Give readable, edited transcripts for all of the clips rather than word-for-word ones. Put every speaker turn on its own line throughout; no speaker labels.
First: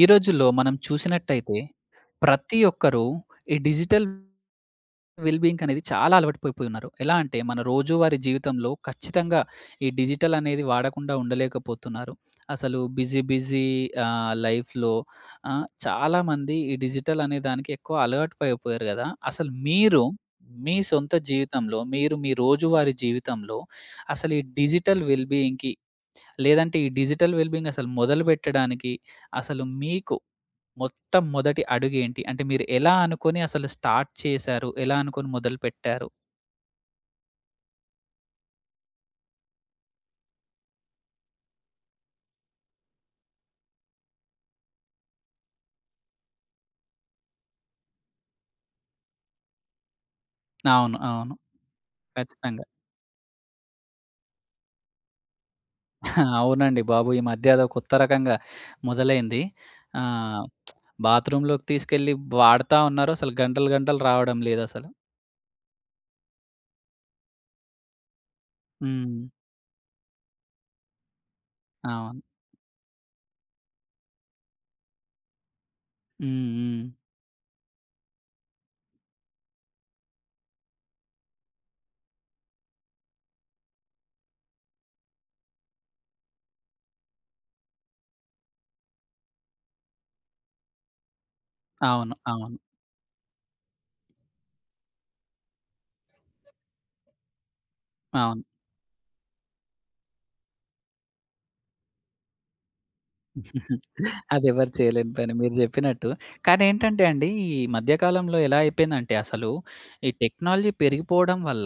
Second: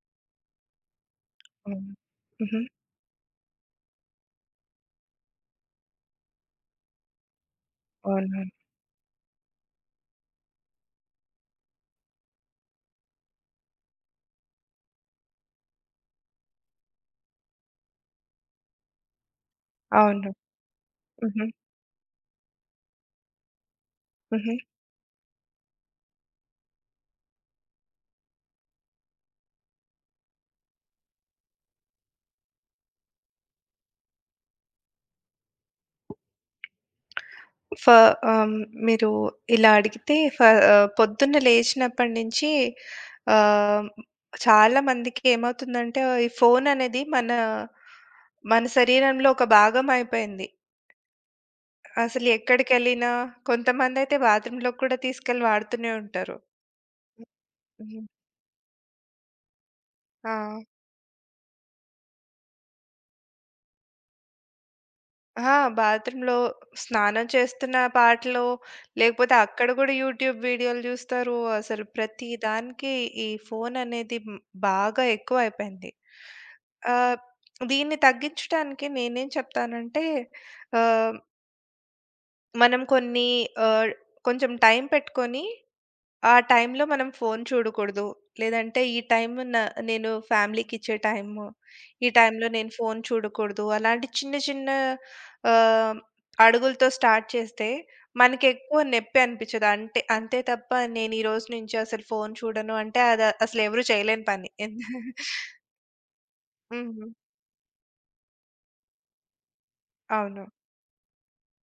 ఈ రోజుల్లో మనం చూసినట్టయితే
అవును.
ప్రతి
హుహు.
ఒక్కరూ ఈ డిజిటల్ వెల్‌బీయింగ్ అనేది చాలా అలవాటు పడిపోయి ఉన్నారు. ఎలా అంటే మన రోజువారీ
అవునవును.
జీవితంలో ఖచ్చితంగా ఈ డిజిటల్ అనేది వాడకుండా ఉండలేకపోతున్నారు. అసలు బిజీ బిజీ లైఫ్‌లో చాలామంది ఈ డిజిటల్ అనే దానికి ఎక్కువ అలవాటు పడిపోయారు గదా! అసలు మీరు
అవును.
మీ సొంత
హుహు.
జీవితంలో మీరు మీ రోజువారీ జీవితంలో అసలు ఈ
హుహు.
డిజిటల్ వెల్‌బీయింగ్‌కి లేదంటే ఈ డిజిటల్ వెల్‌బీయింగ్ అసలు మొదలుపెట్టడానికి అసలు మీకు మొత్తం మొదటి అడుగేంటి? అంటే మీరు ఎలా అనుకోని అసలు స్టార్ట్ చేశారు? ఎలా అనుకోని మొదలుపెట్టారు?
ఫ ఆహ్, మీరు ఇలా అడిగితే పొద్దున్న లేచినప్పటి నుంచి ఆహ్, చాలా మందికి ఏమవుతుందంటే ఈ ఫోన్ అనేది మన మన శరీరంలో ఒక భాగం అయిపోయింది.
అవును. అవును.
అసలు
ఖచ్చితంగా.
ఎక్కడికెళ్ళినా కొంతమందైతే బాత్రూమ్‌లోకి కూడా తీసుకెళ్ళి వాడుతూనే ఉంటారు.
అవునండి బాబు! ఈ మధ్య అదో కొత్త
హ్మ్.
రకంగా మొదలైంది.
ఆ!
ఆహ్, బాత్రూమ్‌లోకి తీసుకెళ్ళి వాడతా ఉన్నారు. అసలు గంటలు, గంటలు రావడం లేదసలు.
అహా! బాత్రూమ్‌లో స్నానం చేస్తున్న పాటలు,
హ్మ్.
లేకపోతే అక్కడ గూడా యూట్యూబ్ వీడియోలు జూస్తారు. అసలు
అవును.
ప్రతి దానికి ఈ ఫోన్ అనేది బాగా ఎక్కువైపోయింది.
హ్మ్. హ్మ్.
ఆహ్, దీన్ని తగ్గించడానికి నేనేం చెప్తానంటే, ఆహ్, మనం కొన్ని ఆహ్, కొంచెం టైం పెట్టుకొని ఆ టైంలో మనం ఫోను చూడకూడదు. లేదంటే ఈ టైం నేను ఫ్యామిలీకిచ్చే టైము. ఈ
అవును.
టైంలో
అవును.
నేను ఫోను చూడకూడదు. అలాంటి చిన్న చిన్న ఆహ్, అడుగులతో స్టార్ట్ చేస్తే
అవును.
మనకెక్కువ నొప్పి అనిపించదు. అంటే అంతే తప్ప నేను ఈ రోజు నుంచి అసలు ఫోను చూడను అంటే అది అసలు ఎవరు చేయలేని పని.
అదెవరు చేయలేని
ఎందు
పని మీరు జెప్పినట్టు. కానీ ఏంటంటే
హ్మ్.
అండి, ఈ మధ్య కాలంలో ఎలా అయిపోయిందంటే అసలు, ఈ
అవును.
టెక్నాలజీ పెరిగిపోవడం వల్ల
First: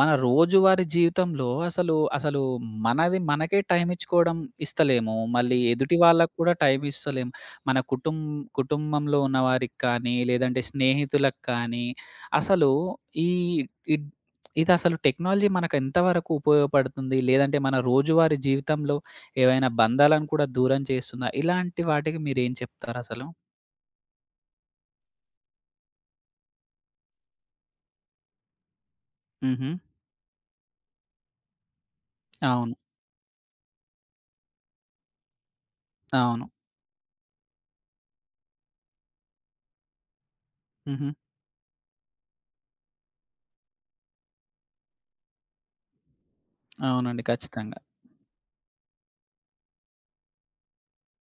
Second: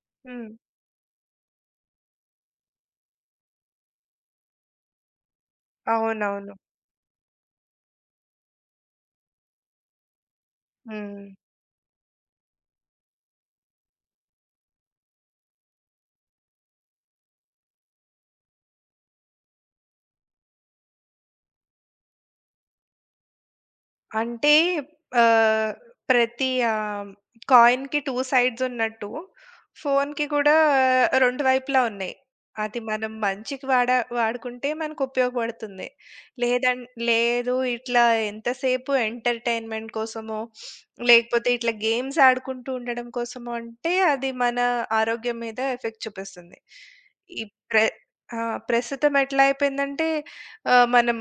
మన
హ్మ్.
రోజువారీ జీవితంలో అసలు మనది మనకే టైమ్ ఇచ్చుకోవడం ఇస్తలేము. మళ్ళీ ఎదుటి వాళ్ళకి
అవునవును.
కూడా టైమ్ ఇస్తలేము. మన కుటుం కుటుంబంలో ఉన్న వారికి కానీ, లేదంటే
హ్మ్.
స్నేహితులకు కానీ, అసలు ఈ ఇద్ ఇదసలు టెక్నాలజీ మనకు ఎంతవరకు ఉపయోగపడుతుంది? లేదంటే మన రోజువారీ జీవితంలో ఏవైనా బంధాలను కూడా దూరం చేస్తుందా? ఇలాంటి వాటికి మీరేం చెప్తారసలు?
అంటే ఆహ్, ప్రతి కాయిన్‌కి 2 సైడ్స్ ఉన్నట్టు,
హుహు.
ఫోన్‌కి కూడా 2 వైపులా ఉన్నాయి.
అవును.
అది మనం మంచికి వాడుకుంటే మనకు ఉపయోగపడుతుంది.
అవును.
లేదం లేదు ఇట్లా ఎంతసేపు ఎంటర్‌టైన్‌మెంట్ కోసమో,
హుహు.
లేకపోతే ఇట్లా గేమ్స్ ఆడుకుంటూ ఉండడం కోసమో అంటే అది మన ఆరోగ్యం మీద ఎఫెక్ట్ చూపిస్తుంది.
అవునండి.
ఈ
ఖచ్చితంగా.
ప్ర ఆ! ప్రస్తుతం ఎట్లా అయిపోయిందంటే మనం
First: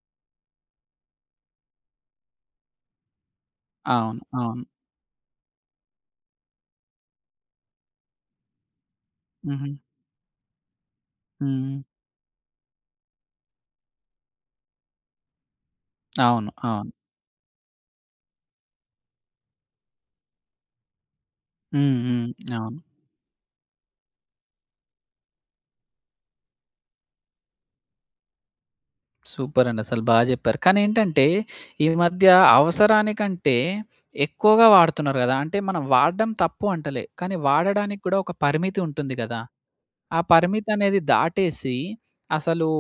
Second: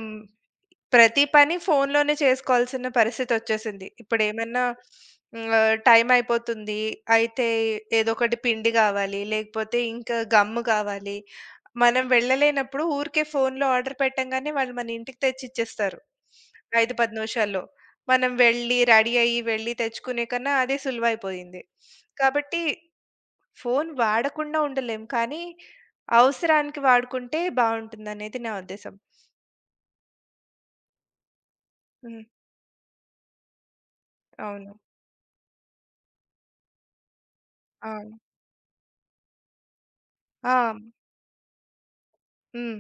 ప్రతి పని ఫోనులోనే చేసుకోవాల్సిన పరిస్థితొచ్చేసింది.
అవును. అవును.
ఇప్పుడేమన్నా హ్మ్. టైం అయిపోతుంది. అయితే ఏదో ఒకటి పిండి గావాలి,
హుహు.
లేకపోతే ఇంకా గమ్ము గావాలి.
హ్మ్.
మనం వెళ్ళలేనప్పుడు ఊరికే ఫోనులో ఆర్డర్ పెట్టంగానే వాళ్ళు మన ఇంటికి తెచ్చిచ్చేస్తారు.
అవును. అవును.
5, 10 నిమిషాల్లో. మనం వెళ్ళి, రెడీ అయ్యి, వెళ్ళి తెచ్చుకునే కన్నా అదే సులువైపోయింది.
హ్మ్. హ్మ్.
కాబట్టి
అవును.
ఫోను వాడకుండా ఉండలేం. కానీ అవసరానికి వాడుకుంటే బావుంటుందనేది నా ఉద్దేశం.
సూపరండి. అసలు బా జెప్పారు. కానీ ఏంటంటే, ఈ
హ్మ్.
మధ్య అవసరానికంటే ఎక్కువగా
అవును.
వాడుతున్నారు గదా! అంటే మనం వాడడం తప్పు అంటలే. కానీ
ఆ!
వాడడానికి కూడా ఒక పరిమితి ఉంటుంది గదా! ఆ
ఆ!
పరిమితనేది దాటేసి అసలు
హ్మ్.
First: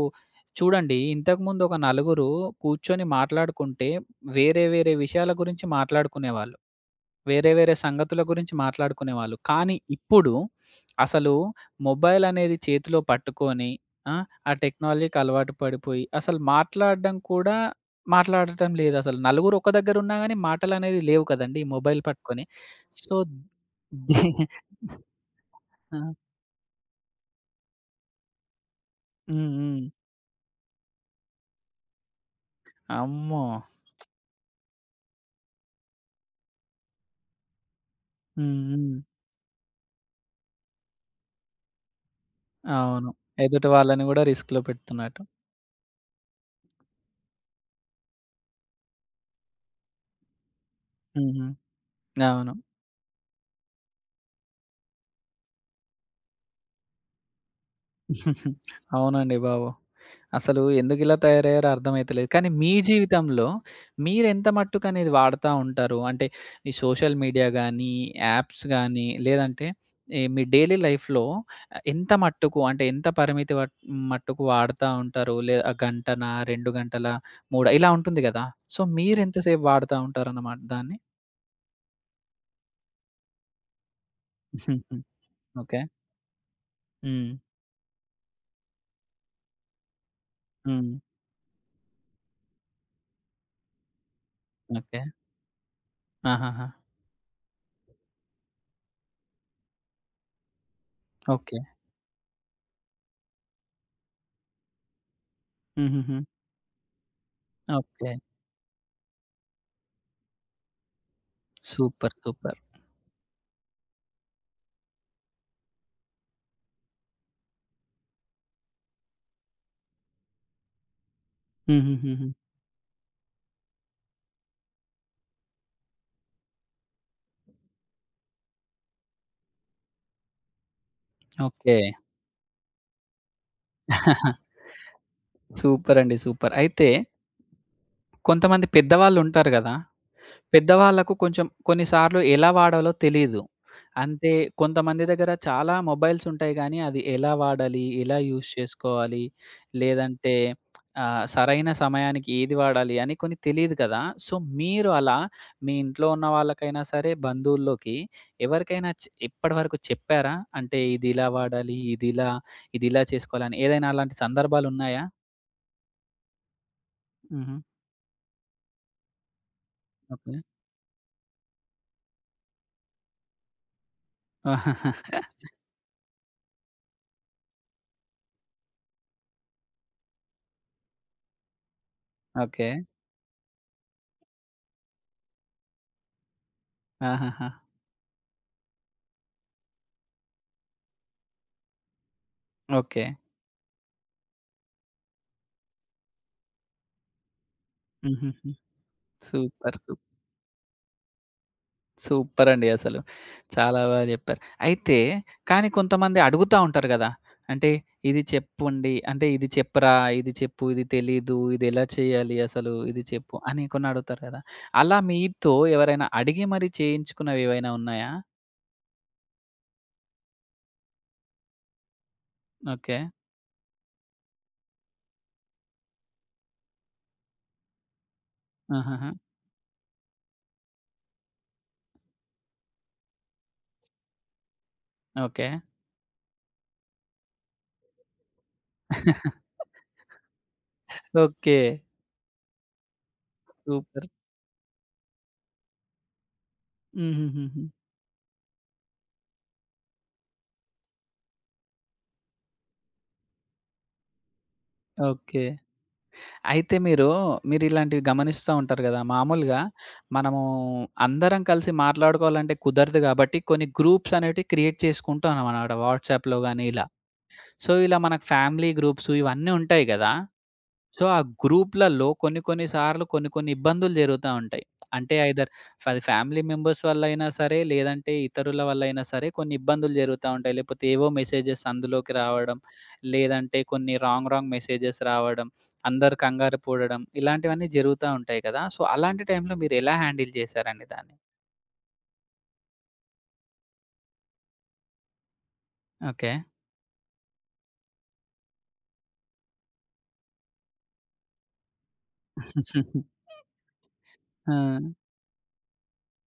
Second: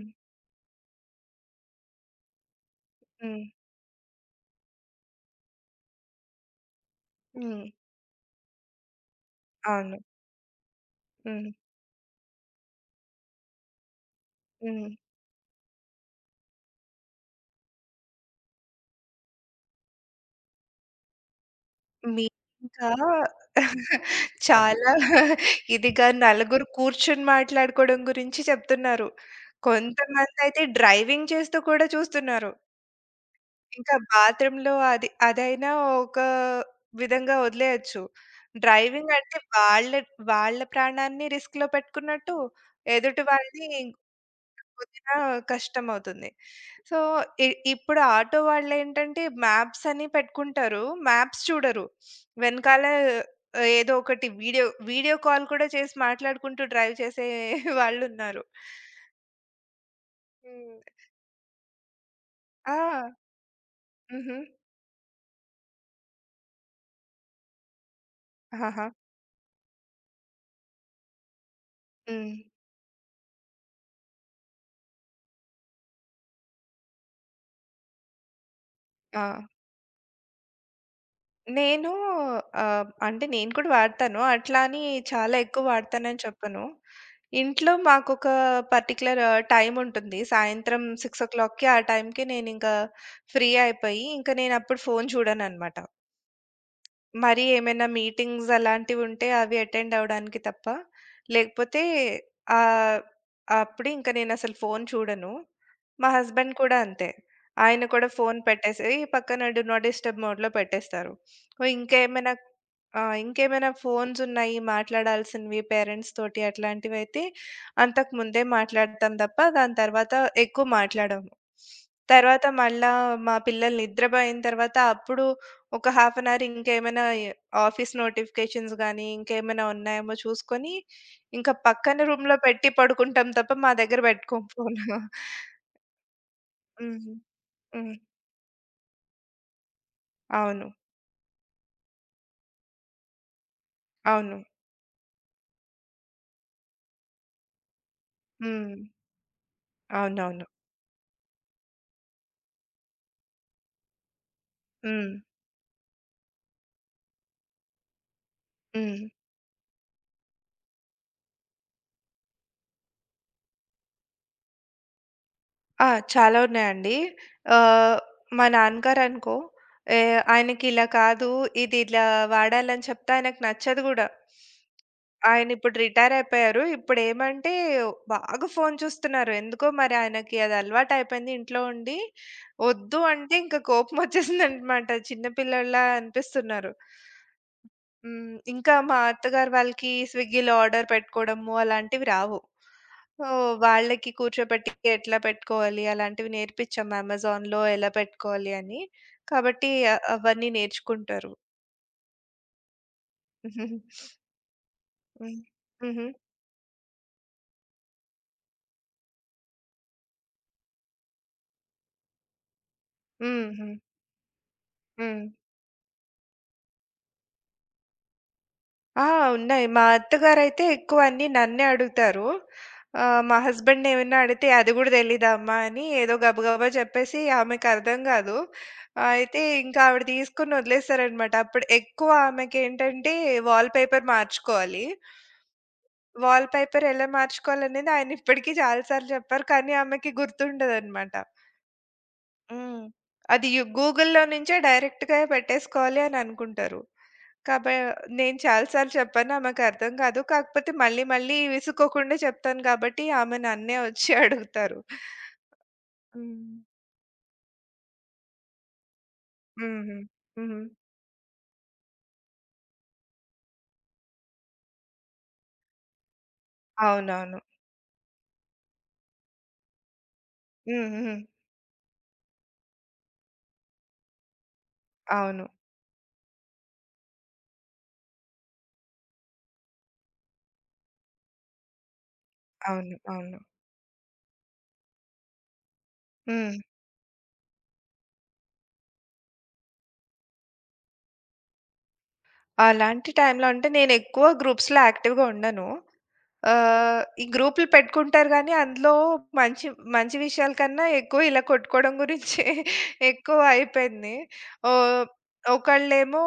చూడండి ఇంతకుముందు ఒక నలుగురు కూర్చొని
హ్మ్.
మాట్లాడుకుంటే, వేరే వేరే విషయాల గురించి మాట్లాడుకునేవాళ్ళు. వేరే
హ్మ్.
వేరే సంగతుల గురించి మాట్లాడుకునేవాళ్ళు. కానీ
అవును.
ఇప్పుడు అసలు
హ్మ్.
మొబైల్ అనేది చేతిలో పట్టుకొని ఆ! ఆ
హ్మ్.
టెక్నాలజీకి అలవాటు పడిపోయి అసలు మాట్లాడడం కూడా మాట్లాడటం లేదసలు. నలుగురు ఒక దగ్గర ఉన్నా గాని మాటలనేవి లేవు కదండీ! ఈ మొబైల్ పట్టుకొని.
మీరింకా
సో, ది
చాలా
ఆ!
ఇదిగా నలుగురు కూర్చొని మాట్లాడుకోవడం గురించి చెప్తున్నారు.
హ్మ్. హ్మ్.
కొంతమందయితే డ్రైవింగ్ చేస్తూ కూడా చూస్తున్నారు.
అమ్మో!
ఇంకా బాత్రూమ్‌లో అది అదైనా ఒక విధంగా వదిలేయొచ్చు.
హ్మ్. హ్మ్.
డ్రైవింగ్ అంటే వాళ్ళ వాళ్ళ ప్రాణాన్ని రిస్క్‌లో పెట్టుకున్నట్టు
అవును.
ఎదుటి వాళ్ళని
ఎదుటి వాళ్ళని గూడా రిస్క్‌లో
పొందినా
పెడుతున్నట్టు.
కష్టమవుతుంది. సో, ఇ ఇప్పుడు ఆటో వాళ్ళేంటంటే మ్యాప్స్ అని పెట్టుకుంటారు. మ్యాప్స్
హుహు.
చూడరు.
అవును.
వెనకాల ఏదో ఒకటి వీడియో వీడియో కాల్ కూడా చేసి మాట్లాడుకుంటూ డ్రైవ్ చేసే వాళ్ళున్నారు.
అవునండి బాబు. అసలు
హ్మ్.
ఎందుకిలా తయారయ్యారో అర్థమైతలేదు. కానీ మీ
ఆ!
జీవితంలో
హుహు.
మీరెంత మట్టుకనేది వాడతా ఉంటారు? అంటే ఈ సోషల్ మీడియా గానీ, యాప్స్
ఆహా!
గానీ, లేదంటే ఈ మీ డైలీ లైఫ్‌లో ఎంత
హ్మ్.
మట్టుకు అంటే ఎంత పరిమితి వట్ మట్టుకు వాడతా ఉంటారు? లేదా గంటనా? 2 గంటలా? మూడా? ఇలా ఉంటుంది గదా! సో,
ఆ!
మీరెంత సేపు వాడతా ఉంటారన్నమాట దాన్ని?
నేను అంటే నేను కూడా వాడతాను. అట్లా అని చాలా ఎక్కువ
ఓకే.
వాడతానని చెప్పను.
హ్మ్.
ఇంట్లో మాకొక పర్టిక్యులర్ టైమ్ ఉంటుంది. సాయంత్రం
హ్మ్.
6:00కి ఆ టైంకి నేనింకా ఫ్రీ అయిపోయి, ఇంక నేనప్పుడు
ఓకే.
ఫోను చూడననమాట.
ఆహాహా!
మరీ ఏమైనా మీటింగ్స్ అలాంటివుంటే అవి అటెండ్ అవ్వడానికి తప్ప.
ఓకే.
లేకపోతే ఆహ్, అప్పుడు ఇంక నేనసలు ఫోను చూడను. మా
హుహుహు.
హస్బెండ్ కూడా అంతే. ఆయన కూడా
ఓకే.
ఫోను పెట్టేసి పక్కన డు నాట్ డిస్టర్బ్ మోడ్‌లో పెట్టేస్తారు. ఓహ్!
సూపర్.
ఇంకేమైనా
సూపర్.
ఆ! ఇంకేమైనా ఫోన్సున్నాయి మాట్లాడాల్సినవి పేరెంట్స్ తోటి అట్లాంటివైతే అంతకు ముందే మాట్లాడతాం తప్ప దాని తర్వాత ఎక్కువ మాట్లాడము.
హుహుహుహు.
తర్వాత మళ్ళా మా పిల్లలు నిద్రబోయిన తర్వాత అప్పుడు ఒక హాఫ్ అన్ అవర్ ఇంకేమైనా ఆఫీస్ నోటిఫికేషన్స్ గానీ, ఇంకేమైనా ఉన్నాయేమో చూసుకొని, ఇంకా
ఓకే.
పక్కన రూమ్‌లో పెట్టి పడుకుంటాం తప్ప మా దగ్గర పెట్టుకోము ఫోను.
సూపరండి. సూపర్. అయితే
హ్మ్. హ్మ్.
కొంతమంది పెద్దవాళ్ళుంటారు గదా!
అవును.
పెద్దవాళ్ళకు కొంచెం కొన్ని సార్లు ఎలా వాడాలో తెలీదు. అంటే
అవును.
కొంతమంది దగ్గర చాలా మొబైల్స్ ఉంటాయి గానీ, అది ఎలా వాడాలి? ఎలా యూజ్
హ్మ్.
చేసుకోవాలి? లేదంటే
అవునవును.
సరైన సమయానికి ఏది వాడాలి? అని కొన్ని తెలీదు కదా! సో, మీరు
హ్మ్.
అలా మీ ఇంట్లో ఉన్న వాళ్ళకైనా సరే, బంధువుల్లోకి ఎవరికైనా
హ్మ్.
ఇప్పటివరకు చెప్పారా? అంటే ఇదిలా వాడాలి, ఇదిలా, ఇదిలా చేసుకోవాలని ఏదైనా అలాంటి సందర్భాలున్నాయా?
ఆ! చాలా ఉన్నాయండి.
హుహు.
ఆహ్, మా నాన్నగారనుకో ఏ
ఓకే.
ఆయనకిలా కాదు, ఇది ఇట్లా వాడాలని చెప్తే ఆయనకు నచ్చదు గూడా. ఆయనిప్పుడు రిటైరయిపోయారు. ఇప్పుడేమంటే బాగా ఫోను చూస్తున్నారు. ఎందుకో మరి ఆయనకి అది అలవాటయిపోయింది ఇంట్లో ఉండి.
ఓకే.
ఒద్దు అంటే ఇంక కోపమొచ్చేసిందనమాట. చిన్న పిల్లోల్లా అనిపిస్తున్నారు.
ఆహాహా!
హ్మ్. ఇంకా మా అత్తగారు వాళ్ళకి స్విగ్గీలో ఆర్డర్ పెట్టుకోవడము అలాంటివి రావు.
ఓకే.
సో, వాళ్ళకి కూర్చోబెట్టి ఎట్లా పెట్టుకోవాలి అలాంటివి నేర్పించాం అమెజాన్‌లో ఎలా
హుహుహు.
పెట్టుకోవాలి అని. కాబట్టి
సూపర్.
అవన్నీ నేర్చుకుంటారు.
సూపరండి అసలు. చాలా బా జెప్పారు. అయితే
హ్మ్.
కానీ
హుహు.
కొంతమంది అడుగుతా ఉంటారు గదా! అంటే ఇది చెప్పండి, అంటే ఇది చెప్పరా, ఇది చెప్పు, ఇది తెలీదు, ఇదెలా చేయాలి అసలు, ఇది చెప్పు
హ్మ్.
అని
హ్మ్.
కొన్ని అడుగుతారు గదా! అలా
హ్మ్.
మీతో ఎవరైనా అడిగి మరి చేయించుకున్నవి ఏవైనా ఉన్నాయా?
ఆ! ఉన్నాయి. మా అత్తగారైతే ఎక్కువ అన్నీ నన్నే అడుగుతారు.
ఓకే.
మా హస్బెండ్‌ని ఏమైనా అడిగితే, "అది గూడా తెలీదా అమ్మా" అని ఏదో గబగబా చెప్పేసి ఆమెకర్థం గాదు.
ఆహాహా!
అయితే ఇంకా ఆవిడ తీసుకొని వదిలేస్తారనమాట. అప్పుడు ఎక్కువ ఆమెకేంటంటే వాల్ పేపర్ మార్చుకోవాలి.
ఓకే.
వాల్ పేపర్ ఎలా మార్చుకోవాలనేది ఆయన ఇప్పటికి చాలా సార్లు చెప్పారు. కానీ ఆమెకి గుర్తుండదనమాట.
ఓకే.
హ్మ్. అది
సూపర్.
గూగుల్‌లో నుంచే డైరెక్ట్‌గా పెట్టేసుకోవాలి అని అనుకుంటారు.
హుహుహుహు.
కాబ నేను చాలా సార్లు చెప్పాను. ఆమెకర్థం కాదు. కాకపోతే మళ్ళీ మళ్ళీ విసుక్కోకుండా చెప్తాను కాబట్టి ఆమె నన్నే వచ్చి అడుగుతారు.
ఓకే.
హ్మ్.
అయితే మీరు, మీరిలాంటివి గమనిస్తా ఉంటారు గదా! మామూలుగా
హుహు.
మనము
హ్మ్.
అందరం కలిసి మాట్లాడుకోవాలంటే కుదరదు గాబట్టి, కొన్ని గ్రూప్స్ అనేటివి క్రియేట్ చేసుకుంటాం అనమాట. వాట్సాప్‌లో గాని ఇలా.
అవునవును.
సో, ఇలా మనకు ఫ్యామిలీ గ్రూప్స్ ఇవన్నీ ఉంటాయి గదా!
హ్మ్.
సో,
హ్మ్.
ఆ గ్రూప్‌లలో కొన్ని కొన్ని సార్లు కొన్ని కొన్ని ఇబ్బందులు జరుగుతా ఉంటాయి. అంటే
అవును.
ఐదర్ అది ఫ్యామిలీ మెంబర్స్ వల్ల అయినా సరే, లేదంటే ఇతరుల వల్ల అయినా సరే కొన్ని ఇబ్బందులు జరుగుతా ఉంటాయి. లేకపోతే ఏవో మెసేజెస్ అందులోకి రావడం,
అవును. అవును.
లేదంటే కొన్ని రాంగ్ రాంగ్ మెసేజెస్ రావడం, అందరు
హ్మ్.
కంగారు పడడం ఇలాంటివన్నీ జరుగుతా ఉంటాయి కదా! సో, అలాంటి టైంలో మీరు ఎలా హ్యాండిల్ చేశారండి దాన్ని?
అలాంటి టైంలో అంటే నేనెక్కువ గ్రూప్స్‌లో యాక్టివ్‌గా ఉండను.
ఓకే.
ఈ గ్రూపులు పెట్టుకుంటారు గానీ, అందులో మంచి మంచి విషయాల కన్నా ఎక్కువ ఇలా కొట్టుకోవడం గురించే ఎక్కువ అయిపోయింది.
ఆ!
ఓహ్! ఒకళ్ళేమో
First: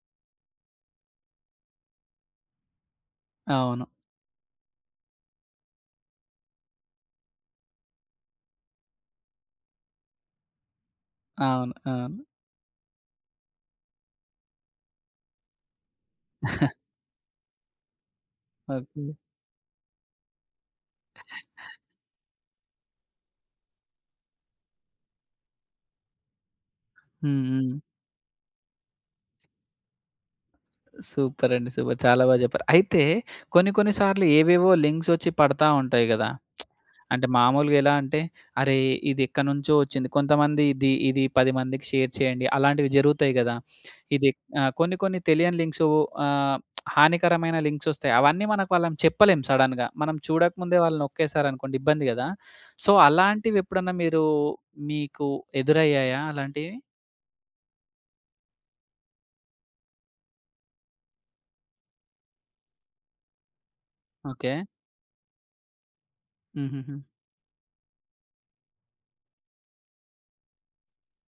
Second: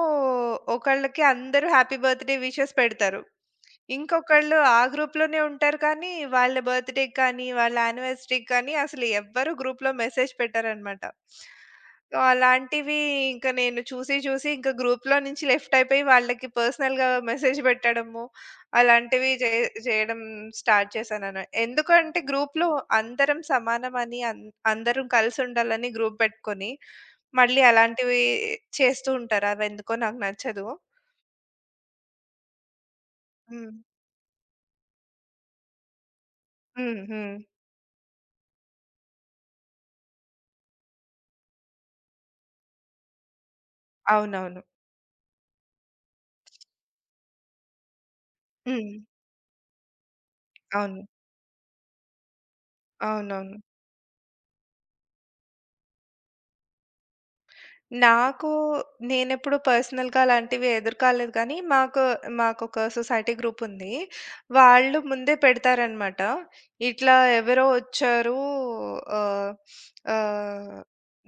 ఒకళ్ళకి అందరూ హ్యాపీ బర్త్‌డే విషెస్ పెడతారు.
అవును.
ఇంకొకళ్ళు ఆ గ్రూప్‌లోనే ఉంటారు కానీ, వాళ్ళ బర్త్‌డేకి కానీ, వాళ్ళ యానివర్సరీకి కానీ అసలు ఎవ్వరు గ్రూప్‌లో మెసేజ్ పెట్టరనమాట.
అవును. అవును.
సో అలాంటివి ఇంక నేను చూసి, చూసి ఇంక గ్రూప్‌లో నుంచి లెఫ్ట్ అయిపోయి వాళ్ళకి పర్సనల్‌గా మెసేజ్ పెట్టడము,
ఓకే.
అలాంటివి జేయడం స్టార్ట్ చేశానన. ఎందుకంటే గ్రూప్‌లో అందరం సమానమని అందరం కలిసుండాలని గ్రూప్ పెట్టుకొని,
హ్మ్.
మళ్ళీ
హ్మ్.
అలాంటివి చేస్తూ ఉంటారు. అవెందుకో నాకు నచ్చదు.
సూపర్ అండి. సూపర్. చాలా బా జెప్పారు. అయితే కొన్ని
హ్మ్.
కొన్ని సార్లు ఏవేవో లింక్స్ ఒచ్చి పడతా ఉంటాయి గదా!
హ్మ్.
అంటే
హ్మ్.
మామూలుగా ఎలా అంటే, అరే! ఇది ఎక్కడ్నుంచో ఒచ్చింది. కొంతమంది ఇది ఇది 10 మందికి షేర్ చేయండి. అలాంటివి జరుగుతాయి గదా! ఇది
అవునవును.
కొన్ని కొన్ని తెలియని లింక్సు ఆహ్, హానికరమైన లింక్స్ ఒస్తాయి. అవన్నీ మనకు
హ్మ్.
వాళ్ళని చెప్పలేం సడెన్‌గా. మనం చూడకముందే వాళ్ళు
అవును.
నొక్కేసారనుకోండి ఇబ్బంది గదా! సో,
అవునవును.
అలాంటివెప్పుడన్నా మీరు మీకు ఎదురయ్యాయా అలాంటివి?
నాకు నేనెప్పుడు పర్సనల్‌గా అలాంటివి ఎదుర్కాలేదు కానీ, మాకొక సొసైటీ గ్రూప్ ఉంది.
ఓకే.
వాళ్ళు ముందే పెడతారనమాట.
హుహుహు.
ఇట్లా ఎవరో వచ్చారు ఆహ్, ఆహ్,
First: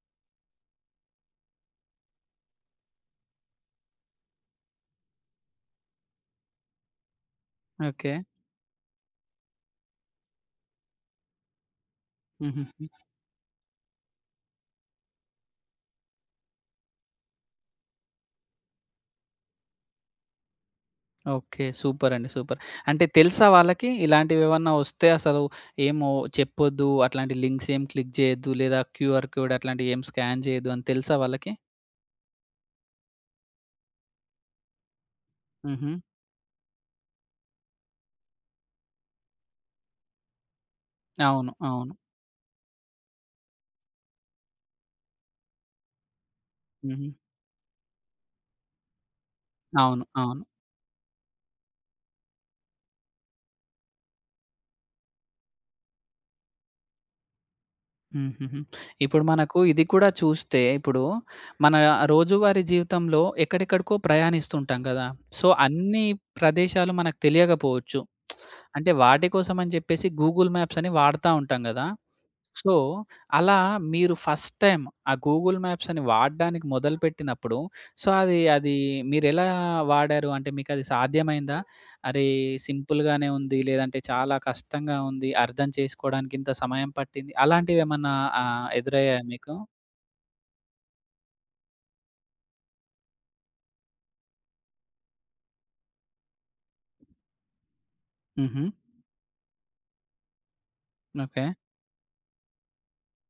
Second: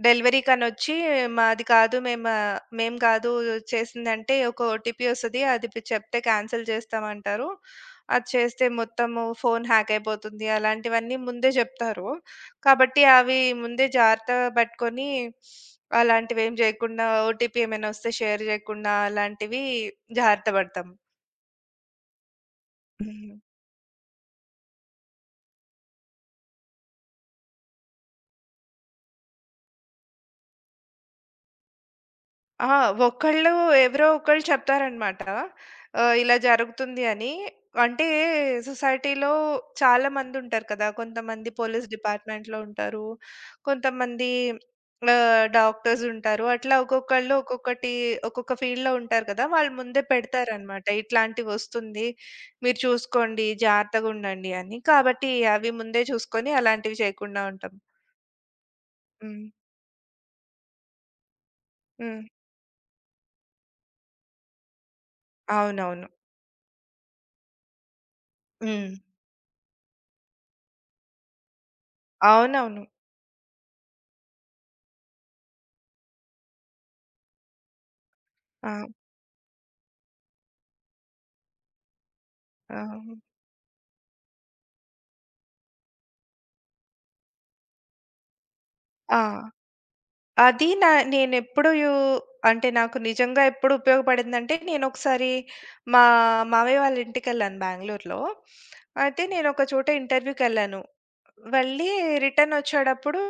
డెలివరీ కనొచ్చి మాది కాదు మేము మేము కాదు చేసిందంటే ఒక ఓటీపీ వస్తది. అది చెప్తే క్యాన్సిల్ చేస్తామంటారు.
ఓకే.
అది చేస్తే మొత్తము ఫోను హ్యాక్ అయిపోతుంది. అలాంటివన్నీ ముందే జెప్తారు.
హుహు.
కాబట్టి అవి ముందే జాగ్రత్త పట్టుకొని అలాంటివేం జేయకుండా ఓటీపీ ఏమైనా వస్తే షేర్ జేయకుండా అలాంటివి జాగ్రత్త పడతాం.
ఓకే. సూపరండి. సూపర్. అంటే
హ్మ్.
తెలుసా వాళ్ళకి? ఇలాంటివేవన్నా వస్తే అసలు ఏమో చెప్పొద్దు, అట్లాంటి లింక్స్ ఏం క్లిక్ జేయొద్దు, లేదా క్యూఆర్ కోడ్ అట్లాంటియేం స్కాన్ జేయొద్దు అని తెలుసా వాళ్ళకి?
ఆ! ఒకళ్ళు ఎవరో ఒకళ్ళు చెప్తారనమాట.
హుహు.
ఇలా జరుగుతుంది అని. అంటే సొసైటీలో చాలా మందుంటారు కదా! కొంతమంది
అవును.
పోలీస్
అవును.
డిపార్ట్‌మెంట్‌లో ఉంటారు. కొంతమంది డాక్టర్స్ ఉంటారు. అట్లా
హుహు.
ఒక్కొక్కళ్ళు ఒక్కొక్క ఫీల్డ్‌లో ఉంటారు కదా! వాళ్ళు ముందే
అవును. అవును.
పెడతారనమాట. ఇట్లాంటివొస్తుంది. మీరు చూసుకోండి, జాగ్రత్తగుండండి అని. కాబట్టి అవి ముందే చూసుకొని అలాంటివి చేయకుండా ఉంటాం.
హుహుహు. ఇప్పుడు
హ్మ్.
మనకు ఇది కూడా చూస్తే ఇప్పుడు మన
హ్మ్.
రోజువారీ జీవితంలో ఎక్కడెక్కడికో ప్రయాణిస్తుంటాం గదా! సో, అన్ని
అవునవును.
ప్రదేశాలు మనకు తెలియకపోవచ్చు. అంటే
హ్మ్.
వాటి కోసం అని చెప్పేసి గూగుల్ మ్యాప్స్ అని వాడతా ఉంటాం గదా! సో,
అవునవును.
అలా మీరు ఫస్ట్ టైమ్ ఆ గూగుల్ మ్యాప్స్ అని వాడడానికి మొదలుపెట్టినప్పుడు సో, అది
ఆ!
అది మీరెలా వాడారు? అంటే మీకది సాధ్యమైందా? అరే!
ఆ!
సింపుల్‌గానే ఉంది. లేదంటే చాలా కష్టంగా ఉంది. అర్థం చేసుకోవడానికి ఇంత సమయం పట్టింది. అలాంటివేమన్నా
ఆ!
ఎదురయ్యాయా మీకు?
అది నా నేనెప్పుడు అంటే నాకు నిజంగా ఎప్పుడు ఉపయోగపడిందంటే, నేనొకసారి మా మామయ్య వాళ్ళ ఇంటికెళ్ళాను బెంగుళూరులో.
హుహు.
అయితే నేనొక చోట ఇంటర్వ్యూకెళ్ళాను.
ఓకే.
వెళ్ళి రిటర్నొచ్చేటప్పుడు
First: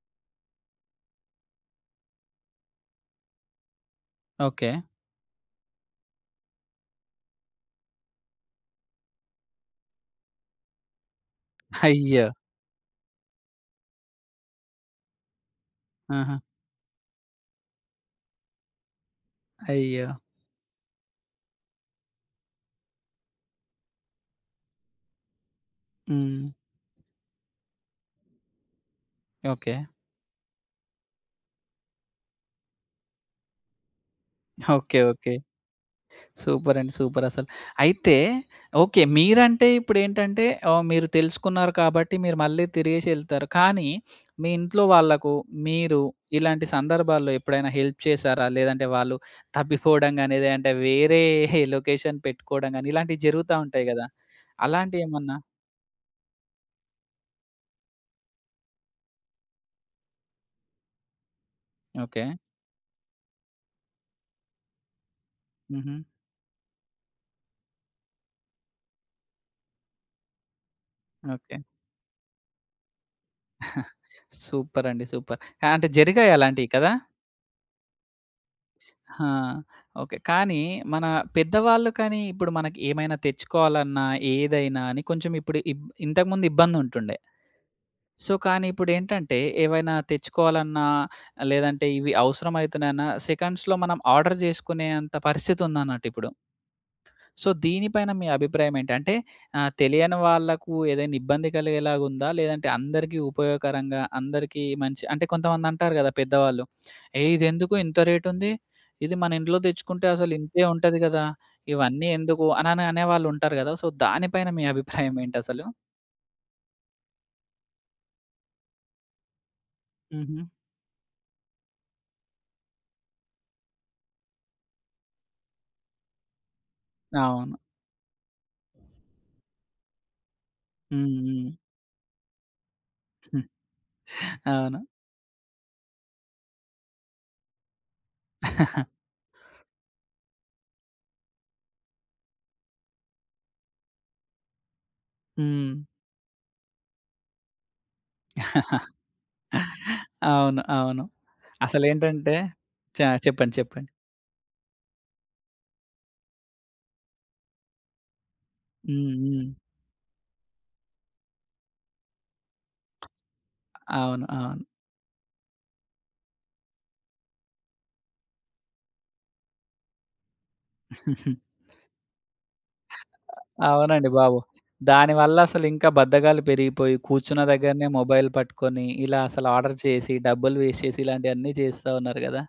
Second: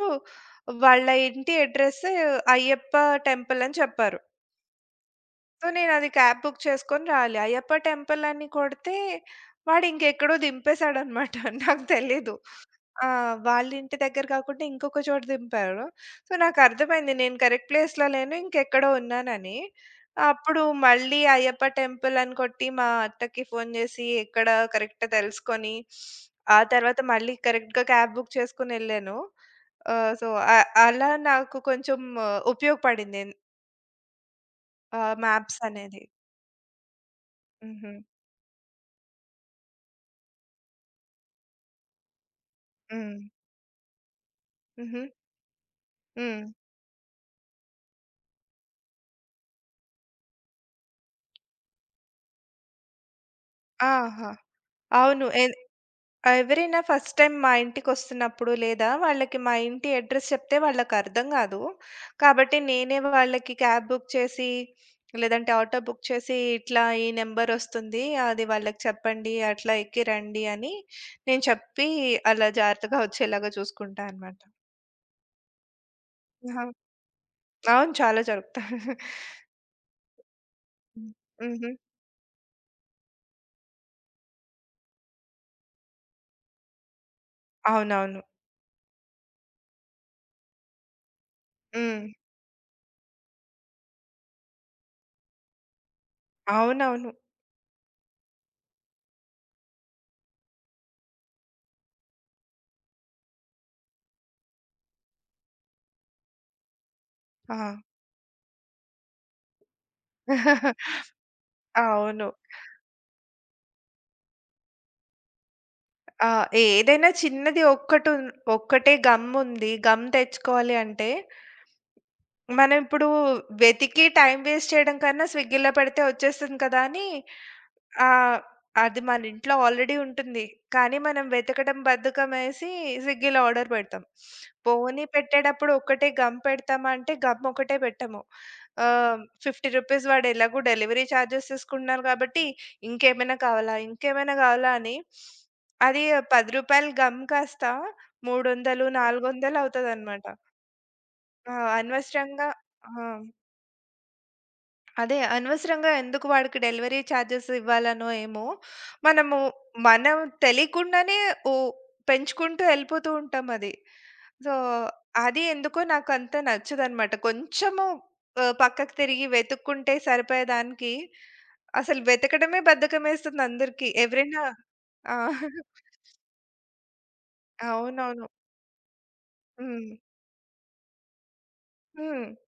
వాళ్ళ ఇంటి అడ్రెస్ అయ్యప్ప టెంపుల్ అని చెప్పారు.
ఓకే.
సో, నేనది క్యాబ్ బుక్ చేసుకొని రావాలి. అయ్యప్ప టెంపుల్ అని కొడితే వాడింకెక్కడో దింపేసాడనమాట. నాకు
అయ్యో!
తెలీదు. ఆ! వాళ్ళ ఇంటి దగ్గర కాకుండా ఇంకొక చోట దింపారు. సో,
ఆహా!
నాకర్థమైంది నేను కరెక్ట్ ప్లేస్‌లో లేను, ఇంకెక్కడో ఉన్నానని.
అయ్యో!
అప్పుడు మళ్ళీ అయ్యప్ప టెంపుల్ అని కొట్టి మా అత్తకి ఫోను జేసి ఎక్కడ కరెక్ట్ తెలుసుకొని,
హ్మ్.
ఆ తర్వాత మళ్ళీ కరెక్ట్‌గా క్యాబ్ బుక్ చేసుకొనెళ్ళాను.
ఓకే.
సో, అ అలా నాకు కొంచెం ఉపయోగపడింది
ఓకే. ఓకే.
మ్యాప్స్ అనేది.
సూపర్ అండి. సూపర్ అసలు.
హుహు.
అయితే ఓకే. మీరంటే ఇప్పుడేంటంటే మీరు తెలుసుకున్నారు కాబట్టి మీరు మళ్ళీ
హ్మ్.
తిరిగేసెళ్తారు. కానీ మీ ఇంట్లో
హుహు.
వాళ్ళకు మీరు
హ్మ్.
ఇలాంటి సందర్భాల్లో ఎప్పుడైనా హెల్ప్ చేశారా? లేదంటే వాళ్ళు తప్పిపోవడం గాని, లేదంటే వేరే లొకేషన్ పెట్టుకోవడం గాని ఇలాంటివి జరుగుతా ఉంటాయి గదా!
ఆహా! అవును.
అలాంటియేమన్నా
ఎవరైనా ఫస్ట్ టైమ్ మా ఇంటికొస్తున్నప్పుడు, లేదా వాళ్ళకి మా ఇంటి అడ్రెస్ చెప్తే వాళ్ళకర్థం గాదు.
ఓకే.
కాబట్టి నేనే వాళ్ళకి క్యాబ్ బుక్ చేసి, లేదంటే ఆటో
హుహు.
బుక్ చేసి, ఇట్లా ఈ నంబరొస్తుంది. అది వాళ్ళకి చెప్పండి. అట్లా ఎక్కి రండి అని నేను
ఓకే.
చెప్పి, అలా జాగ్రత్తగా వచ్చేలాగా చూసుకుంటా అనమాట.
సూపర్ అండి. సూపర్. అంటే జరిగాయి
ఆహా!
అలాంటియి కదా?
అవును. చాలా జరుపుతా.
ఆ! ఓకే. కానీ మన
హ్మ్. హుహు.
పెద్దవాళ్ళు కానీ ఇప్పుడు మనకి ఏమైనా తెచ్చుకోవాలన్నా, ఏదైనా అని కొంచెం ఇప్పుడు ఇంతకుముందు ఇబ్బందుంటుండే.
అవునవును.
సో, కానీ ఇప్పుడేంటంటే ఏవైనా తెచ్చుకోవాలన్నా, లేదంటే
హ్మ్.
ఇవి అవసరమైతున్నాయన్నా సెకండ్స్‌లో మనం ఆర్డర్ జేసుకునేంత పరిస్థితుందన్నట్టిప్పుడు.
అవునవును.
సో, దీనిపైన మీ అభిప్రాయం ఏంటి? అంటే తెలియని వాళ్ళకు ఏదైనా ఇబ్బంది కలిగేలాగా ఉందా? లేదంటే అందరికీ ఉపయోగకరంగా, అందరికీ మంచి అంటే కొంతమంది అంటారు గదా! పెద్దవాళ్ళు, "ఏయ్!
ఆ!
ఇదెందుకు ఇంత రేటుంది? ఇది మన ఇంట్లో తెచ్చుకుంటే అసలు ఇంతే ఉంటది గదా! ఇవన్నీ
అవును.
ఎందుకు?" అనని అనేవాళ్ళు ఉంటారు గదా! సో, దానిపైన మీ అభిప్రాయం ఏంటసలు?
ఆ! ఏదైనా చిన్నది ఒక్కటే గమ్ముంది. గమ్
హుహు.
తెచ్చుకోవాలి అంటే, మనం ఇప్పుడు వెతికి టైం వేస్ట్ చేయడం కన్నా స్విగ్గీలో పెడితే వచ్చేస్తుంది కదా! అని
అవును.
ఆ! అది మన ఇంట్లో ఆల్రెడీ ఉంటుంది. కానీ మనం
హ్మ్.
వెతకడం బద్ధకమేసి స్విగ్గీలో
హ్మ్.
ఆర్డర్ పెడతాం.
అవును.
పోనీ పెట్టేటప్పుడు ఒక్కటే గమ్ పెడతామా అంటే గమ్ ఒకటే పెట్టము. ఆహ్, రూ. 50 వాడు ఎలాగో డెలివరీ చార్జెస్ తీసుకుంటున్నారు కాబట్టి ఇంకేమైనా కావాలా? ఇంకేమైనా కావాలా? అని
హ్మ్.
అది రూ. 10 గమ్ కాస్త 300, 400 అవుతదనమాట.
అవును. అవును.
ఆ!
అసలేంటంటే
అనవసరంగా
చ
ఆ!
చెప్పండి. చెప్పండి.
అదే. అనవసరంగా ఎందుకు వాడికి డెలివరీ చార్జెస్ ఇవ్వాలనో ఏమో,
హ్మ్.
మనము
హ్మ్.
మనం తెలియకుండానే ఓ పెంచుకుంటూ ఎళ్ళిపోతూ ఉంటాం అది.
అవును.
సో,
అవును.
అది ఎందుకో నాకంత నచ్చదనమాట. కొంచెము పక్కకు తిరిగి వెతుక్కుంటే సరిపోయేదానికి, అసలు వెతకడమే బద్ధకమేస్తుంది అందరికీ.
అవునండి బాబు.
ఎవరైనా ఆ!
దానివల్ల అసలింకా బద్ధకాలు పెరిగిపోయి, కూర్చున్న దగ్గరనే
అవునవును.
మొబైల్ పట్టుకొని, ఇలా అసలు ఆర్డర్
హ్మ్.
చేసి, డబ్బులు వేస్ట్ చేసి, ఇలాంటియన్నీ చేస్తా ఉన్నారు
హ్మ్.
గదా!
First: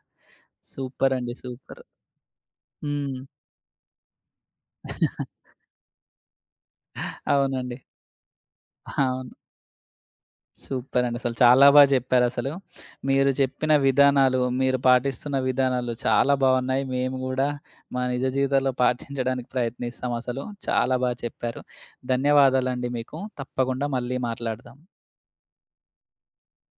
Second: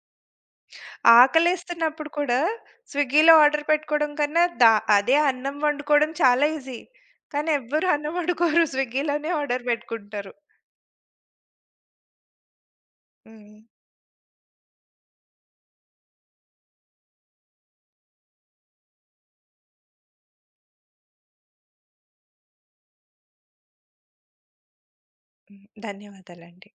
సూపరండి. సూపర్.
ఆకలేస్తున్నప్పుడు కూడా
హ్మ్.
స్విగ్గీలో ఆర్డర్ పెట్టుకోవడం కన్నా అదే అన్నం వండుకోవడం చాలా ఈజీ. కానీ
అవునండి.
ఎవ్వరు అన్నం వండుకోరు. స్విగ్గీలోనే
అవును.
ఆర్డర్ పెట్టుకుంటారు.
సూపరండి. అసలు చాలా బా జెప్పారసలు. మీరు
హ్మ్.
చెప్పిన విధానాలు, మీరు పాటిస్తున్న విధానాలు చాలా బావున్నాయి. మేము గూడా మా నిజ జీవితాల్లో పాటించడానికి ప్రయత్నిస్తామసలు. చాలా బా చెప్పారు. ధన్యవాదాలండి మీకు. తప్పకుండా మళ్ళీ మాట్లాడదాం.
హ్మ్. ధన్యవాదాలండి.